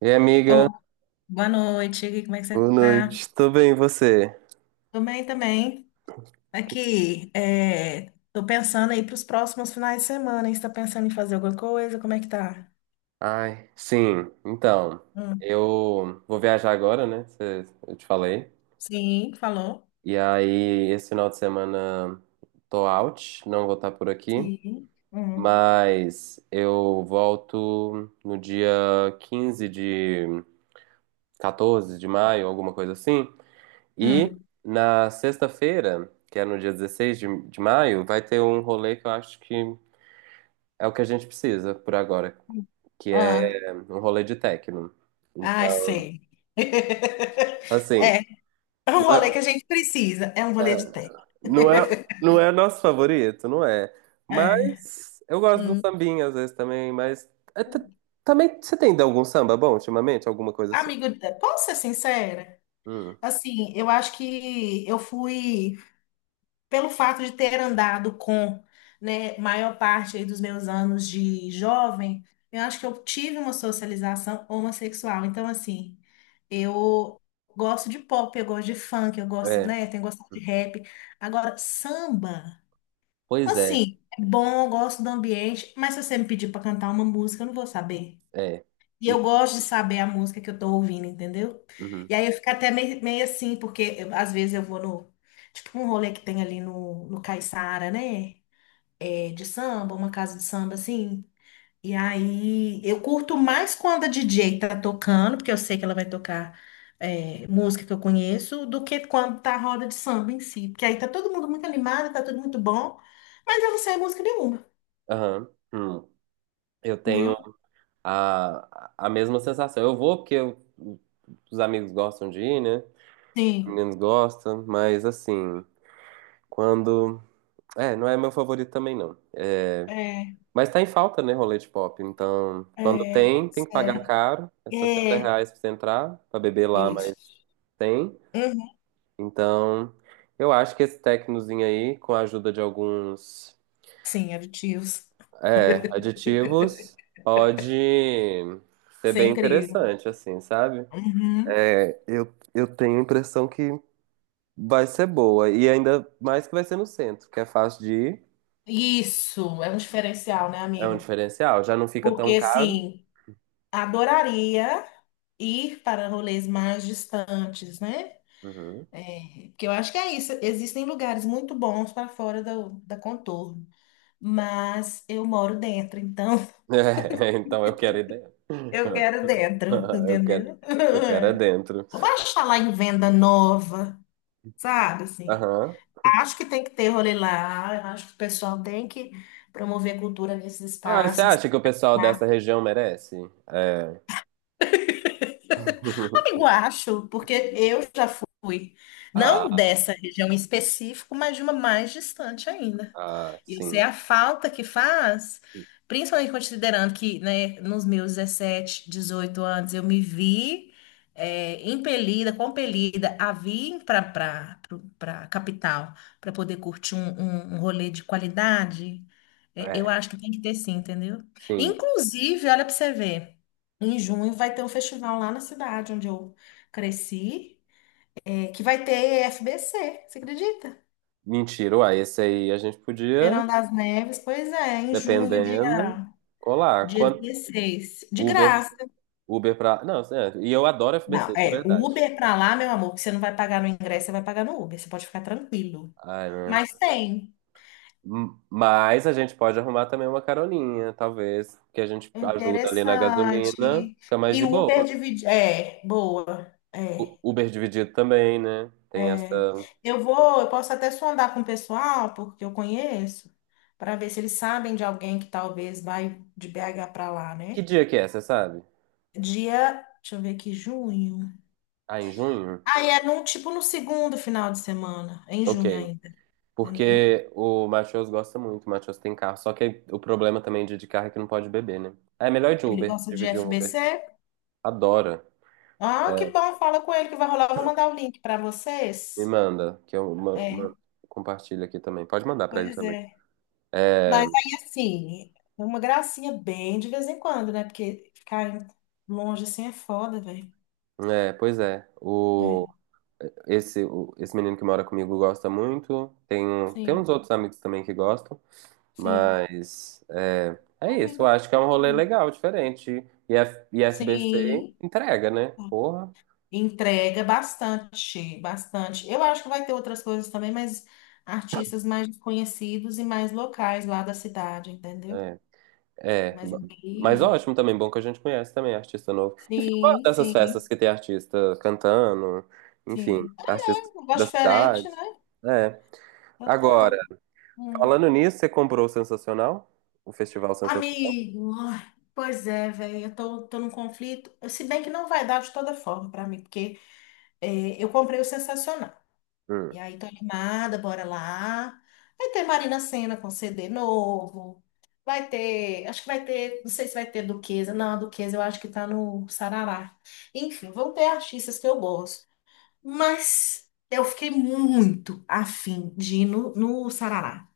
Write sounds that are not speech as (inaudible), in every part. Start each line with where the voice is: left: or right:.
right: E aí, amiga,
left: Oh, boa noite, como é que você
right: boa
left: tá?
right: noite. Tô bem, e você?
left: Tô bem também. Aqui, tô pensando aí pros próximos finais de semana, hein? Você tá pensando em fazer alguma coisa? Como é que tá?
right: Ai, sim. Então,
left: Hum.
right: eu vou viajar agora, né? Eu te falei.
left: Sim, falou.
right: E aí, esse final de semana tô out, não vou estar por aqui,
left: Sim. Hum.
right: mas eu volto no dia 15 de 14 de maio, alguma coisa assim. E
left: Hum.
right: na sexta-feira, que é no dia 16 de maio, vai ter um rolê que eu acho que é o que a gente precisa por agora. Que
left: Ah,
right: é um rolê de techno.
left: ah,
right: Então,
left: sei. (laughs)
right: assim,
left: É, é um
right: não
left: rolê que
right: é,
left: a gente precisa. É um rolê de
right: é,
left: técnica.
right: não é nosso favorito, não é.
left: É.
right: Mas eu gosto do
left: Hum.
right: sambinha às vezes também, mas é t- também você tem ido algum samba bom ultimamente, alguma coisa assim?
left: Amigo, posso ser sincera?
right: Hum,
left: Assim, eu acho que eu fui, pelo fato de ter andado com, né, maior parte aí dos meus anos de jovem. Eu acho que eu tive uma socialização homossexual. Então, assim, eu gosto de pop, eu gosto de funk, eu gosto,
right: é.
left: né, tenho gostado de rap. Agora, samba,
right: Pois é,
left: assim, é bom, eu gosto do ambiente, mas se você me pedir para cantar uma música, eu não vou saber.
right: é.
left: E eu
right: E-
left: gosto de saber a música que eu tô ouvindo, entendeu?
right: uhum,
left: E aí eu fico até meio assim, porque às vezes eu vou no. Tipo um rolê que tem ali no Caiçara, né? É, de samba, uma casa de samba assim. E aí eu curto mais quando a DJ tá tocando, porque eu sei que ela vai tocar música que eu conheço, do que quando tá a roda de samba em si. Porque aí tá todo mundo muito animado, tá tudo muito bom, mas eu não sei música nenhuma,
right: aham, hum. Eu tenho
left: entendeu?
right: a mesma sensação. Eu vou porque os amigos gostam de ir, né? Os
left: Sim.
right: meninos gostam, mas assim, quando é, não é meu favorito também, não. É,
left: É,
right: mas tá em falta, né, rolete pop. Então, quando tem, tem
left: pois
right: que pagar
left: é.
right: caro. É R$ 60
left: É,
right: reais pra você entrar, pra beber lá, mas
left: isso.
right: tem.
left: Uhum.
right: Então, eu acho que esse tecnozinho aí, com a ajuda de alguns,
left: Sim, aditivos.
right: aditivos, pode ser
left: Isso é
right: bem
left: incrível.
right: interessante, assim, sabe?
left: Uhum.
right: É, eu tenho a impressão que vai ser boa. E ainda mais que vai ser no centro, que é fácil de ir.
left: Isso, é um diferencial, né,
right: É um
left: amigo?
right: diferencial. Já não fica
left: Porque,
right: tão caro.
left: assim, adoraria ir para rolês mais distantes, né?
right: Uhum.
left: É, porque eu acho que é isso. Existem lugares muito bons para fora da Contorno, mas eu moro dentro, então
right: É,
left: (laughs)
right: (laughs) então eu quero é dentro.
left: eu quero
right: (laughs)
left: dentro,
right: Eu quero,
left: entendeu?
right: eu quero é
left: (laughs)
right: dentro.
left: Eu acho falar em venda nova, sabe, assim.
right: Aham.
left: Acho que tem que ter rolê lá, eu acho que o pessoal tem que promover cultura nesses
right: Ah, você
left: espaços.
right: acha que o pessoal dessa região merece? É.
left: Amigo,
right: (laughs)
left: acho, porque eu já fui,
right: Ah,
left: não dessa região em específico, mas de uma mais distante ainda.
right: ah,
left: Isso é
right: sim.
left: a falta que faz, principalmente considerando que, né, nos meus 17, 18 anos eu me vi impelida, compelida a vir para capital para poder curtir um rolê de qualidade. É, eu
right: É,
left: acho que tem que ter, sim, entendeu?
right: sim.
left: Inclusive, olha para você ver, em junho vai ter um festival lá na cidade onde eu cresci, que vai ter FBC, você acredita?
right: Mentira, uai, esse aí a gente podia,
left: Verão das Neves, pois é, em junho,
right: dependendo,
left: dia.
right: colar.
left: Dia
right: Quanto
left: 16. De
right: Uber,
left: graça.
right: Uber pra. Não, certo. E eu adoro
left: Não,
right: FBC, de
left: é. O
right: verdade.
left: Uber pra lá, meu amor, que você não vai pagar no ingresso, você vai pagar no Uber. Você pode ficar tranquilo.
right: Ai, né?
left: Mas tem.
right: Mas a gente pode arrumar também uma caroninha, talvez, que a gente ajuda ali na gasolina,
left: Interessante.
right: fica mais
left: E
right: de
left: o Uber
right: boa.
left: divide. É, boa. É,
right: Uber dividido também, né? Tem
left: é.
right: essa.
left: Eu vou, eu posso até sondar com o pessoal, porque eu conheço, para ver se eles sabem de alguém que talvez vai de BH para lá,
right: Que
left: né?
right: dia que é, você sabe?
left: Dia, deixa eu ver aqui, junho.
right: Ah, em junho?
left: Aí é num, tipo no segundo final de semana, em
right: Ok.
left: junho ainda, entendeu?
right: Porque o Matheus gosta muito, o Matheus tem carro. Só que o problema também de carro é que não pode beber, né? Ah, é melhor ir de
left: Ele
right: Uber,
left: gosta de
right: dividir um
left: FBC?
right: Uber. Adora.
left: Ah, que bom, fala com ele que vai rolar. Eu vou mandar o link para
right: Me
left: vocês.
right: manda, que eu
left: É,
right: compartilho aqui também. Pode mandar pra ele
left: pois
right: também.
left: é.
right: É,
left: Mas aí, assim, é uma gracinha bem de vez em quando, né? Porque ficar longe assim é foda, velho.
right: é, pois é.
left: É,
right: Esse menino que mora comigo gosta muito. Tem
left: sim,
right: uns outros amigos também que gostam.
left: sim.
right: Mas é, é isso, eu
left: Convida
right: acho que é um
left: todo
right: rolê
left: mundo.
right: legal, diferente. E FBC
left: Sim,
right: entrega, né? Porra.
left: entrega bastante, bastante. Eu acho que vai ter outras coisas também, mas artistas mais conhecidos e mais locais lá da cidade, entendeu?
right: É, é.
left: Mas
right: Mas
left: aqui,
right: ótimo também, bom que a gente conhece também artista novo. Enfim, eu gosto
left: sim,
right: dessas festas
left: sim.
right: que tem artista cantando, enfim,
left: Sim.
right: artista
left: É um gosto
right: da
left: diferente,
right: cidade.
left: né?
right: É.
left: Eu
right: Agora,
left: tô. Hum.
right: falando nisso, você comprou o Sensacional? O Festival Sensacional?
left: Amigo, ai, pois é, velho. Eu tô, tô num conflito. Se bem que não vai dar de toda forma pra mim, porque eu comprei o Sensacional.
right: Hum.
left: E aí tô animada, bora lá. Vai ter Marina Sena com CD novo. Vai ter. Acho que vai ter. Não sei se vai ter Duquesa. Não, a Duquesa eu acho que tá no Sarará. Enfim, vão ter artistas que eu gosto. Mas eu fiquei muito afim de ir no Sarará.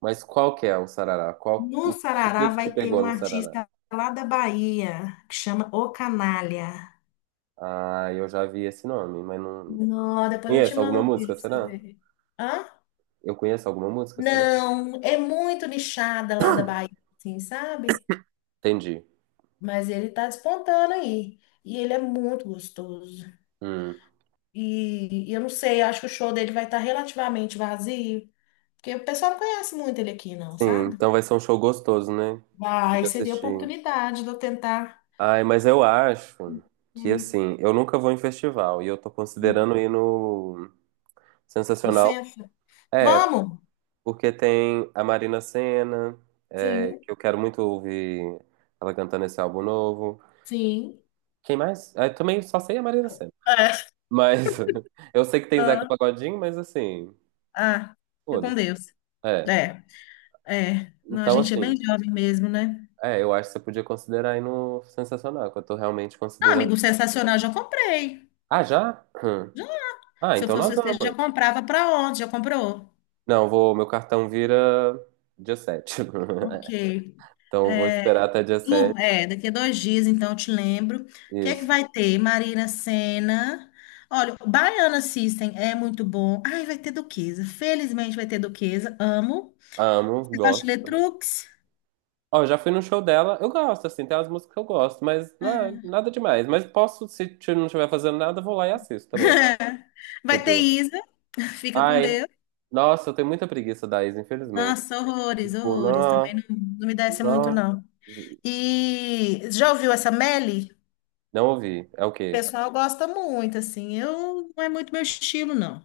right: Mas qual que é o Sarará?
left: No
right: O
left: Sarará
right: que que
left: vai
right: te
left: ter
right: pegou
left: um
right: no Sarará?
left: artista lá da Bahia, que chama O Canalha.
right: Ah, eu já vi esse nome, mas não.
left: Não, depois eu te
right: Conheço alguma
left: mando um
right: música,
left: vídeo pra você
right: será?
left: ver. Hã?
right: Eu conheço alguma música, será?
left: Não, é muito nichada lá da Bahia, assim, sabe?
right: Entendi.
left: Mas ele tá despontando aí. E ele é muito gostoso.
right: Hum.
left: E eu não sei, acho que o show dele vai estar relativamente vazio, porque o pessoal não conhece muito ele aqui, não,
right: Sim,
left: sabe?
right: então vai ser um show gostoso, né?
left: Vai,
right: De
left: seria a
right: assistir.
left: oportunidade de eu tentar.
right: Ai, mas eu acho que
left: Hum,
right: assim, eu nunca vou em festival e eu tô
left: hum.
right: considerando ir no Sensacional.
left: Licença.
right: É,
left: Vamos?
right: porque tem a Marina Sena,
left: Sim.
right: que eu quero muito ouvir ela cantando esse álbum novo.
left: Sim.
right: Quem mais? Ah, eu também só sei a Marina Sena.
left: É.
right: Mas (laughs) eu sei que tem Zeca
left: Ah,
right: Pagodinho, mas assim,
left: ah, fica com
right: foda-se.
left: Deus.
right: É.
left: É, é. Não, a
right: Então,
left: gente é bem
right: assim.
left: jovem mesmo, né?
right: É, eu acho que você podia considerar aí no Sensacional, que eu tô realmente
left: Ah,
right: considerando.
left: amigo, sensacional, já comprei.
right: Ah, já? Hum.
left: Já.
right: Ah,
left: Se eu
right: então nós
left: fosse você, já
right: vamos.
left: comprava. Para onde? Já comprou?
right: Não, vou, meu cartão vira dia 7. (laughs)
left: Ok.
right: Então eu vou esperar
left: É,
right: até dia
left: Lu,
right: 7.
left: é, daqui a 2 dias, então, eu te lembro. O que é que
right: Isso.
left: vai ter? Marina Sena. Olha, o Baiana System é muito bom. Ai, vai ter Duquesa. Felizmente vai ter Duquesa. Amo.
right: Amo,
left: Você gosta de
right: gosto.
left: Letrux?
right: Ó, eu já fui no show dela. Eu gosto, assim, tem umas músicas que eu gosto, mas não é nada demais. Mas posso, se t- não estiver fazendo nada, eu vou lá e assisto também, sabe?
left: (laughs) Vai ter
right: Tipo,
left: Isa. Fica com
right: ai,
left: Deus.
right: nossa, eu tenho muita preguiça da Isa, infelizmente.
left: Nossa, horrores,
right: Tipo,
left: horrores. Também
right: não,
left: não, não me desce muito,
right: não,
left: não. E já ouviu essa Melly? O
right: não ouvi. É o quê?
left: pessoal gosta muito, assim. Eu não, é muito meu estilo, não.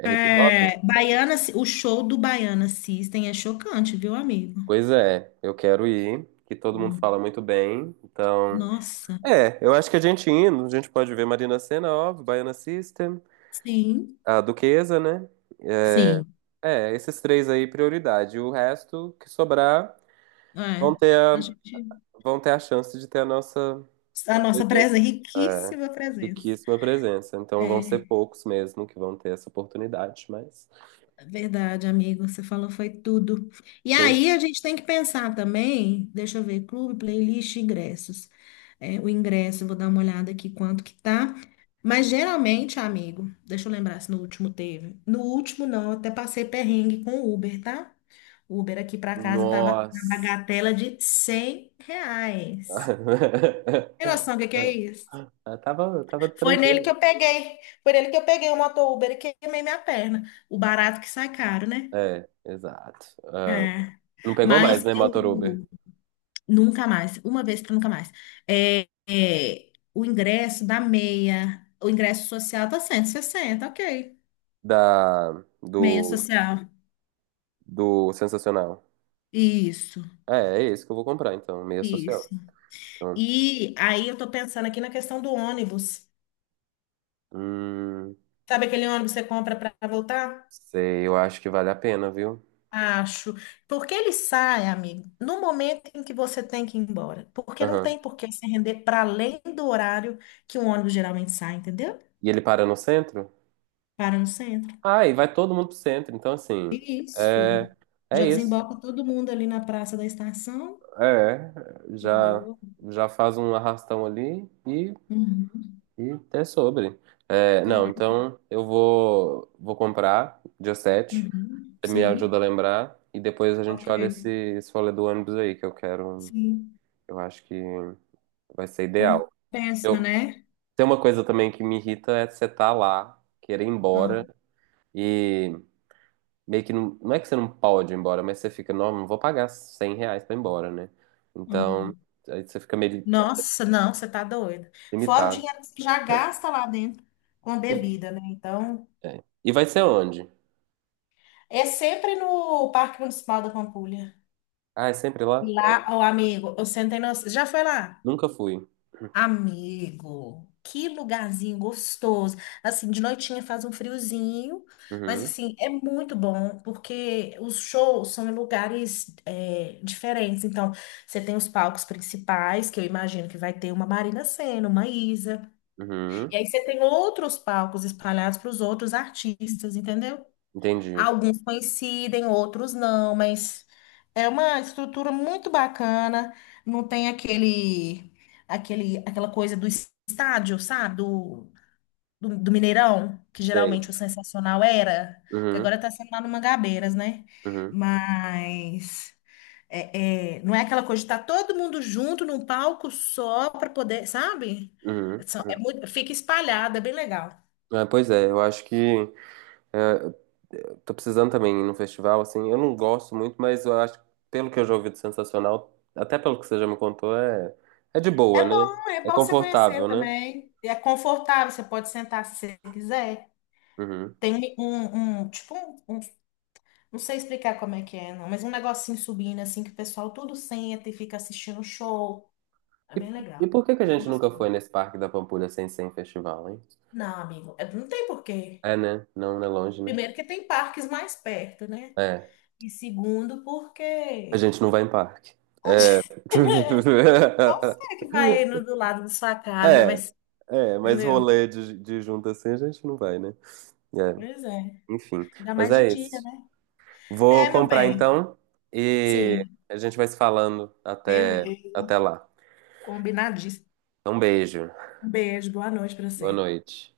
right: É hip
left: É,
right: hop?
left: Baiana, o show do Baiana System é chocante, viu, amigo?
right: Pois é, eu quero ir, que todo mundo
left: Do-
right: fala muito bem. Então,
left: Nossa,
right: eu acho que a gente indo, a gente pode ver Marina Sena, óbvio, Baiana System,
left: sim,
right: a Duquesa, né? É,
left: sim.
right: é, esses três aí, prioridade. O resto que sobrar vão
left: É.
right: ter
left: A
right: a,
left: gente,
right: vão ter a chance de ter a nossa
left: a nossa
right: presença,
left: presença,
right: é,
left: riquíssima presença.
right: riquíssima presença. Então vão ser
left: É.
right: poucos mesmo que vão ter essa oportunidade, mas
left: Verdade, amigo, você falou foi tudo. E
right: quem?
left: aí a gente tem que pensar também, deixa eu ver, clube, playlist, ingressos. É, o ingresso, vou dar uma olhada aqui quanto que tá. Mas geralmente, amigo, deixa eu lembrar se no último teve. No último não, eu até passei perrengue com o Uber, tá? O Uber aqui pra casa tava na
right: Nossa!
left: bagatela de R$ 100. Tem
right: (laughs)
left: noção do que é isso?
right: Ah, eu tava
left: Foi nele que
right: tranquilo.
left: eu peguei, foi nele que eu peguei o motor Uber e queimei minha perna. O barato que sai caro, né?
right: É, exato. Ah,
left: É.
right: não pegou mais,
left: Mas
right: né, Motor Uber?
left: eu nunca mais, uma vez para nunca mais. É, é, o ingresso da meia, o ingresso social tá 160, ok.
right: Da,
left: Meia
right: do,
left: social.
right: do Sensacional.
left: Isso,
right: É, é esse que eu vou comprar, então, meia
left: isso.
right: social. Então,
left: E aí eu tô pensando aqui na questão do ônibus.
right: hum,
left: Sabe aquele ônibus que você compra para voltar?
right: sei, eu acho que vale a pena, viu?
left: Acho. Porque ele sai, amigo, no momento em que você tem que ir embora. Porque não
right: Aham.
left: tem por que se render para além do horário que um ônibus geralmente sai, entendeu?
right: E ele para no centro?
left: Para no centro.
right: Ah, e vai todo mundo pro centro, então, assim,
left: Isso.
right: é, é
left: Já
right: isso.
left: desemboca todo mundo ali na Praça da Estação.
right: É,
left: Que
right: já,
left: boa.
right: já faz um arrastão ali e,
left: Uhum.
right: e é sobre. É,
left: É.
right: não, então eu vou, comprar dia 7.
left: Uhum.
right: Você me
left: Sim.
right: ajuda a lembrar e depois a gente
left: Ok.
right: olha esse rolê do ônibus aí, que eu quero.
left: Sim.
right: Eu acho que vai ser ideal.
left: Compensa,
right: Eu,
left: né?
right: Tem uma coisa também que me irrita é você tá lá, querer ir embora
left: Ah,
right: e meio que não, não é que você não pode ir embora, mas você fica, não, não vou pagar 100 reais pra ir embora, né? Então,
left: uhum.
right: aí você fica meio
left: Nossa, não, você tá doida. Fora o
right: limitado.
left: dinheiro que você já gasta lá dentro com a
right: E,
left: bebida, né? Então,
right: É. E vai ser onde?
left: é sempre no Parque Municipal da Pampulha.
right: Ah, é sempre lá?
left: Lá, o amigo, eu sentei no... Já foi lá?
right: Nunca fui.
left: Amigo, que lugarzinho gostoso. Assim, de noitinha faz um friozinho, mas
right: Uhum,
left: assim, é muito bom porque os shows são em lugares diferentes. Então, você tem os palcos principais, que eu imagino que vai ter uma Marina Sena, uma Isa.
right: uhum,
left: E aí você tem outros palcos espalhados para os outros artistas, entendeu?
right: entendi.
left: Alguns coincidem, outros não, mas é uma estrutura muito bacana. Não tem aquela coisa do estádio, sabe? Do Mineirão, que geralmente
right: Sei.
left: o sensacional era, que agora
right: Uhum,
left: está sendo lá no Mangabeiras, né?
right: uhum,
left: Mas é, é, não é aquela coisa de estar todo mundo junto num palco só para poder, sabe?
right: uhum,
left: É
right: uhum.
left: muito, fica espalhado, é bem legal.
right: É, pois é, eu acho que é, eu tô precisando também ir num festival, assim, eu não gosto muito, mas eu acho, pelo que eu já ouvi do Sensacional, até pelo que você já me contou, é, é de boa, né?
left: É
right: É
left: bom você conhecer
right: confortável, né?
left: também. É confortável, você pode sentar se você quiser.
right: Uhum.
left: Tem tipo, não sei explicar como é que é, não, mas um negocinho subindo, assim, que o pessoal tudo senta e fica assistindo o show. É
right: E,
left: bem
right: e
left: legal.
right: por que que a
left: Não tem
right: gente nunca foi
left: noção.
right: nesse Parque da Pampulha sem ser em festival, hein?
left: Não, amigo, não tem porquê.
right: É, né? Não, não é longe, né?
left: Primeiro que tem parques mais perto, né?
right: É,
left: E segundo
right: a
left: porque...
right: gente não vai em parque.
left: pode.
right: É. (laughs)
left: (laughs) Você que vai indo do lado da sua casa,
right: É,
left: mas...
right: é, mas
left: Entendeu?
right: rolê de junto assim a gente não vai, né? É,
left: Pois é.
right: enfim,
left: Ainda
right: mas
left: mais de
right: é
left: dia,
right: isso.
left: né? É,
right: Vou
left: meu
right: comprar
left: bem.
right: então e
left: Sim,
right: a gente vai se falando até,
left: beleza.
right: até lá.
left: Combinadíssimo.
right: Um beijo.
left: Um beijo, boa noite para
right: Boa
left: você.
right: noite.